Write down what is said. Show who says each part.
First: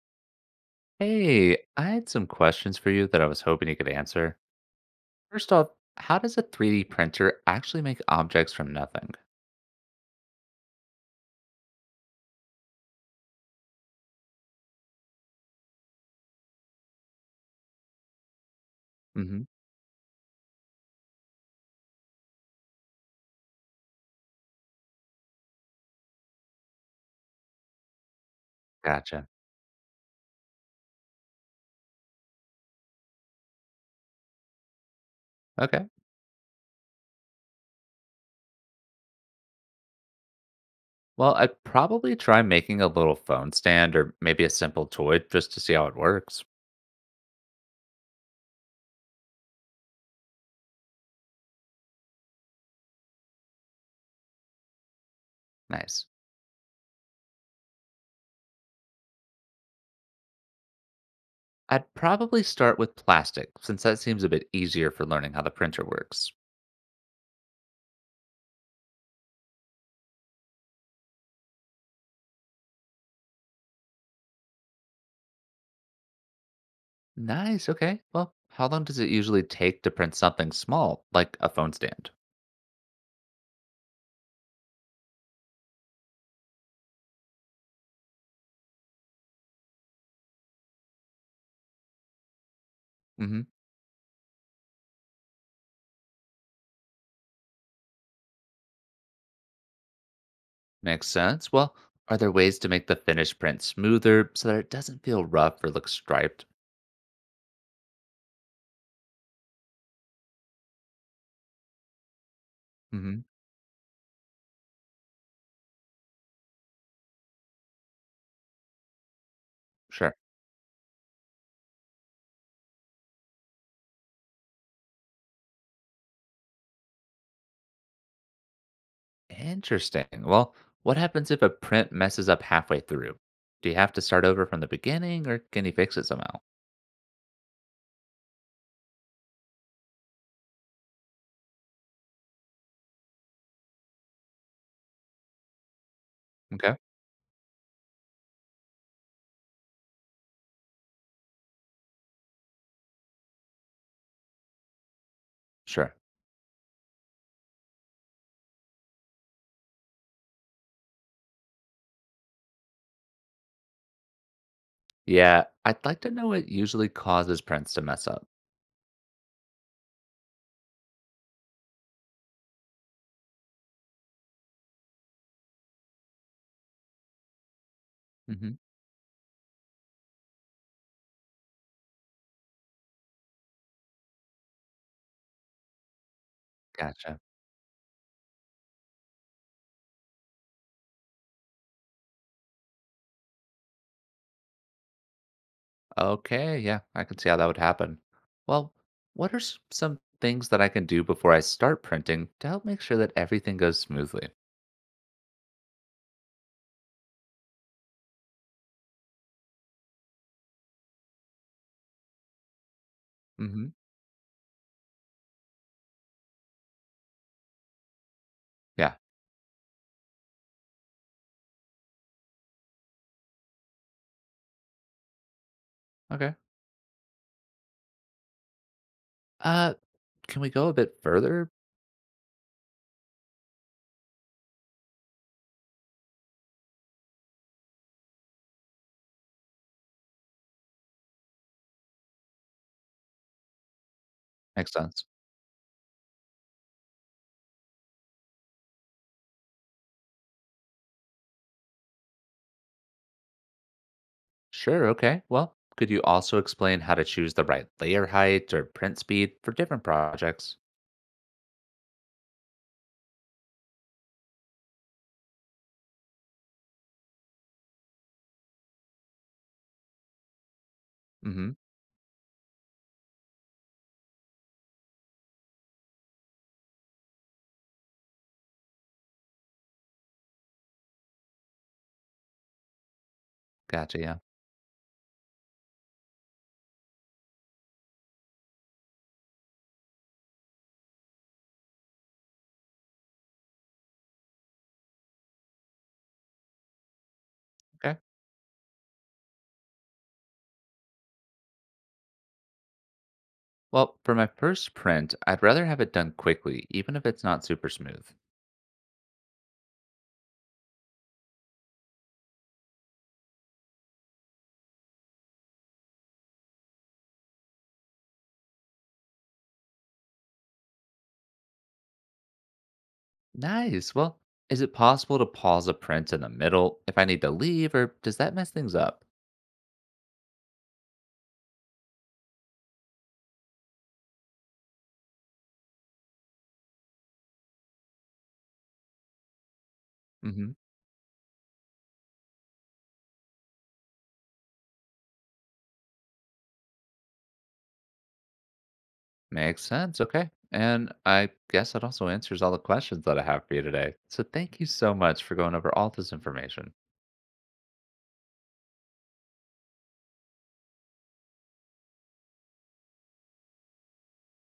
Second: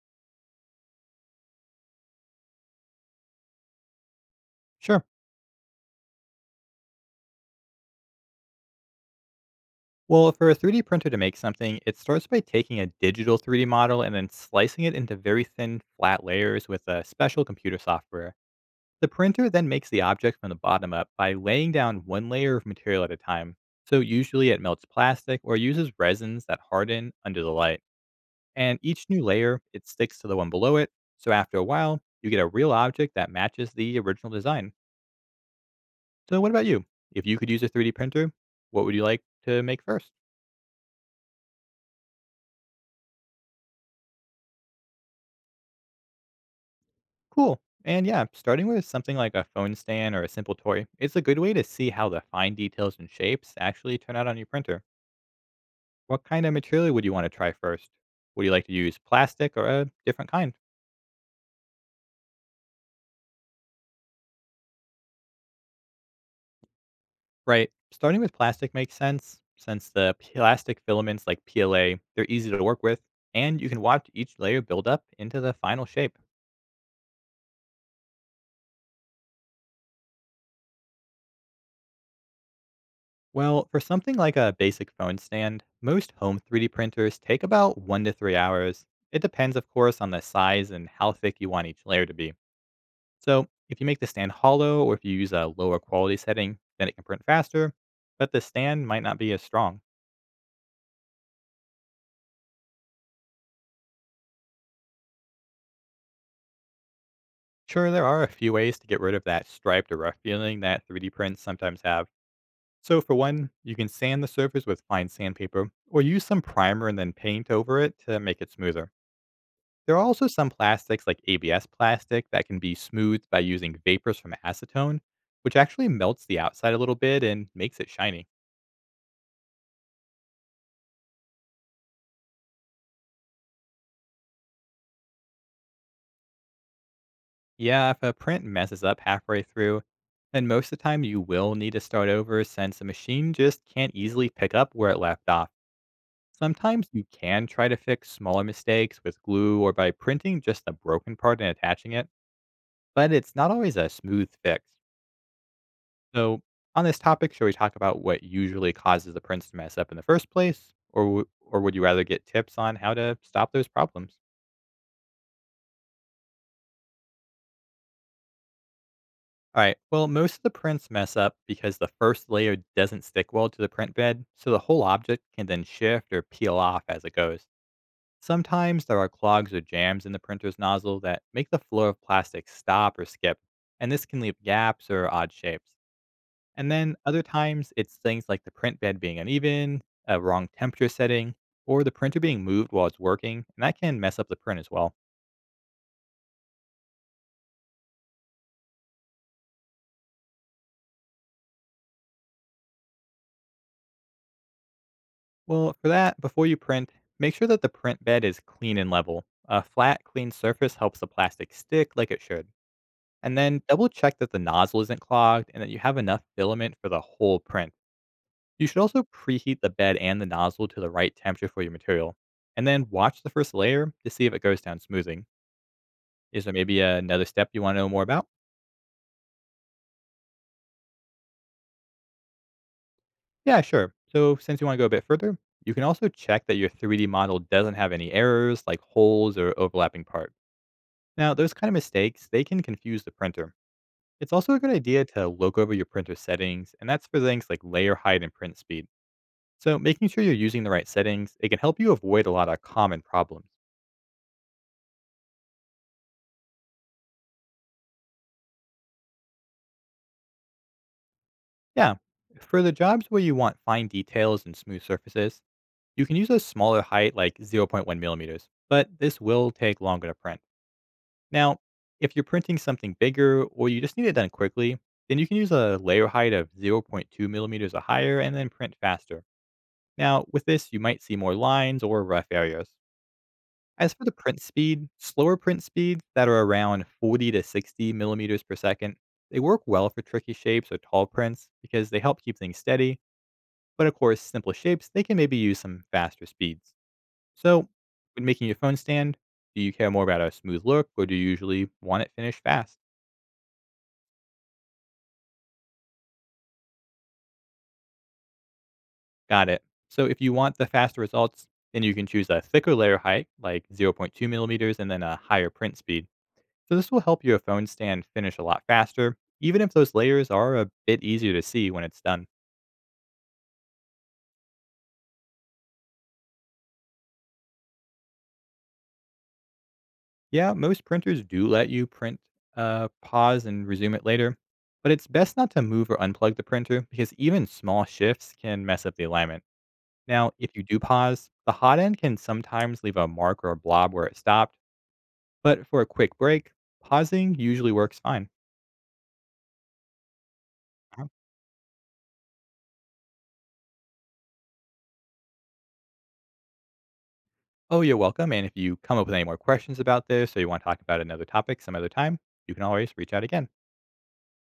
Speaker 1: Hey, I had some questions for you that I was hoping you could answer.
Speaker 2: Sure.
Speaker 1: First off, how does a 3D printer actually make objects from nothing?
Speaker 2: Well, for a 3D printer to make something, it starts by taking a digital 3D model and then slicing it into very thin, flat layers with a special computer software. The
Speaker 1: Hmm.
Speaker 2: printer then makes the object from the bottom up by laying down one layer of material at a time. So usually it melts plastic or uses resins that harden under the light. And each new
Speaker 1: Gotcha.
Speaker 2: layer, it sticks to the one below it. So after a while, you get a real object that matches the original design.
Speaker 1: Okay.
Speaker 2: So what about you? If you could use a 3D printer, what would you like to make first?
Speaker 1: Well, I'd probably try making a little phone stand or maybe a simple toy just to see how it works.
Speaker 2: Cool. And yeah, starting with something like a phone stand or a simple toy, it's a good way to see how the fine details and shapes actually turn out on your printer.
Speaker 1: Nice.
Speaker 2: What kind of material would you want to try first? Would you like to use plastic or a different kind?
Speaker 1: I'd probably start with plastic since that seems a bit easier for learning how the printer works.
Speaker 2: Right. Starting with plastic makes sense since the plastic filaments like PLA, they're easy to work with and you can watch each layer build up into the final shape.
Speaker 1: Nice. Okay. Well, how long does it usually take to print something small like a phone stand?
Speaker 2: Well, for something like a basic phone stand, most home 3D printers take about 1 to 3 hours. It depends, of course, on the size and how thick you want each layer to be. So, if you make the stand hollow or if you use a lower quality setting, then it can print faster, but the stand might not be as strong.
Speaker 1: Makes sense. Well, are there ways to make the finished print smoother so that it doesn't feel rough or look striped?
Speaker 2: Sure, there are a few ways to get rid of that striped or rough feeling that 3D prints sometimes have. So, for
Speaker 1: Hmm.
Speaker 2: one, you can sand the surface with fine sandpaper or use some primer and then paint over it to make it smoother. There are
Speaker 1: Sure.
Speaker 2: also some plastics like ABS plastic that can be smoothed by using vapors from acetone, which actually melts the outside a little bit and makes it shiny.
Speaker 1: Interesting. Well, what happens if a print messes up halfway through? Do you have to start over from the beginning or can you fix it somehow?
Speaker 2: Yeah, if a print messes up halfway through, then most of the time you will need to start over since the machine just can't easily pick up where it left off.
Speaker 1: Okay.
Speaker 2: Sometimes you can try to fix smaller mistakes with glue or by printing just the broken part and attaching it, but it's not always a smooth fix.
Speaker 1: Sure.
Speaker 2: So, on this topic, should we talk about what usually causes the prints to mess up in the first place, or would you rather get tips on how to stop those problems?
Speaker 1: Yeah, I'd like to know what usually causes prints to mess up.
Speaker 2: All right. Well, most of the prints mess up because the first layer doesn't stick well to the print bed, so the whole object can then shift or peel off as it goes.
Speaker 1: Hmm.
Speaker 2: Sometimes there are clogs or jams in the printer's nozzle that make the flow of plastic stop or skip, and this can leave gaps or odd shapes. And then
Speaker 1: Gotcha.
Speaker 2: other times, it's things like the print bed being uneven, a wrong temperature setting, or the printer being moved while it's working, and that can mess up the print as well.
Speaker 1: Okay. Yeah, I can see how that would happen. Well, what are some things that I can do before I start printing to help make sure that everything goes smoothly?
Speaker 2: Well, for that, before you print, make sure that the print bed is clean and level. A flat, clean surface helps the plastic stick like it should. And then
Speaker 1: Hmm.
Speaker 2: double check that the nozzle isn't clogged and that you have enough filament for the whole print. You should
Speaker 1: Yeah.
Speaker 2: also preheat the bed and the nozzle to the right temperature for your material. And then watch the first layer to see if it goes down smoothing.
Speaker 1: Okay.
Speaker 2: Is there maybe another step you want to know more about?
Speaker 1: Uh, can we go a bit further?
Speaker 2: Yeah, sure. So, since you want to go a bit further, you can also check that your 3D model doesn't have any errors like holes or overlapping parts. Now, those kind of mistakes, they can confuse the printer. It's also a good
Speaker 1: Makes
Speaker 2: idea
Speaker 1: sense.
Speaker 2: to look over your printer settings, and that's for things like layer height and print speed. So, making sure you're using the right settings, it can help you avoid a lot of common problems.
Speaker 1: Sure. Okay. Well, could you also explain how to choose the right layer height or print speed for different projects?
Speaker 2: Yeah, for the jobs where you want fine details and smooth surfaces, you can use a smaller height like zero point 0.1 millimeters, but this will take longer to print.
Speaker 1: Mm-hmm.
Speaker 2: Now, if you're printing something bigger or you just need it done quickly, then you can use a layer height of zero point 0.2 millimeters or higher and then print faster. Now, with this, you might see more lines or rough areas. As
Speaker 1: Gotcha.
Speaker 2: for the
Speaker 1: Yeah.
Speaker 2: print speed, slower print speeds that are around 40 to 60 millimeters per second, they work well for tricky shapes or tall prints because they help keep things steady. But of course, simple shapes, they can maybe use some faster speeds. So,
Speaker 1: Okay.
Speaker 2: when making your phone stand, do you care more about a smooth look or do you usually want it finished fast?
Speaker 1: Well, for my first print, I'd rather have it done quickly, even if it's not super smooth.
Speaker 2: Got it. So if you want the faster results, then you can choose a thicker layer height, like zero point 0.2 millimeters, and then a higher print speed. So this will help your phone stand finish a lot faster, even if those layers are a bit easier to see when it's done.
Speaker 1: Nice. Well, is it possible to pause a print in the middle if I need to leave, or does that mess things up?
Speaker 2: Yeah, most printers do let you pause, and resume it later, but it's best not to move or unplug the printer because even small shifts can mess up the alignment. Now, if you do pause, the hot end can sometimes leave a mark or a blob where it stopped. But for a quick break, pausing usually works fine.
Speaker 1: Makes sense. Okay. And
Speaker 2: Uh-huh.
Speaker 1: I guess that also answers all the questions that I have for you today. So thank you so much for going over all this information.
Speaker 2: Oh, you're welcome. And if you come up with any more questions about this or you want to talk about another topic some other time, you can always reach out again.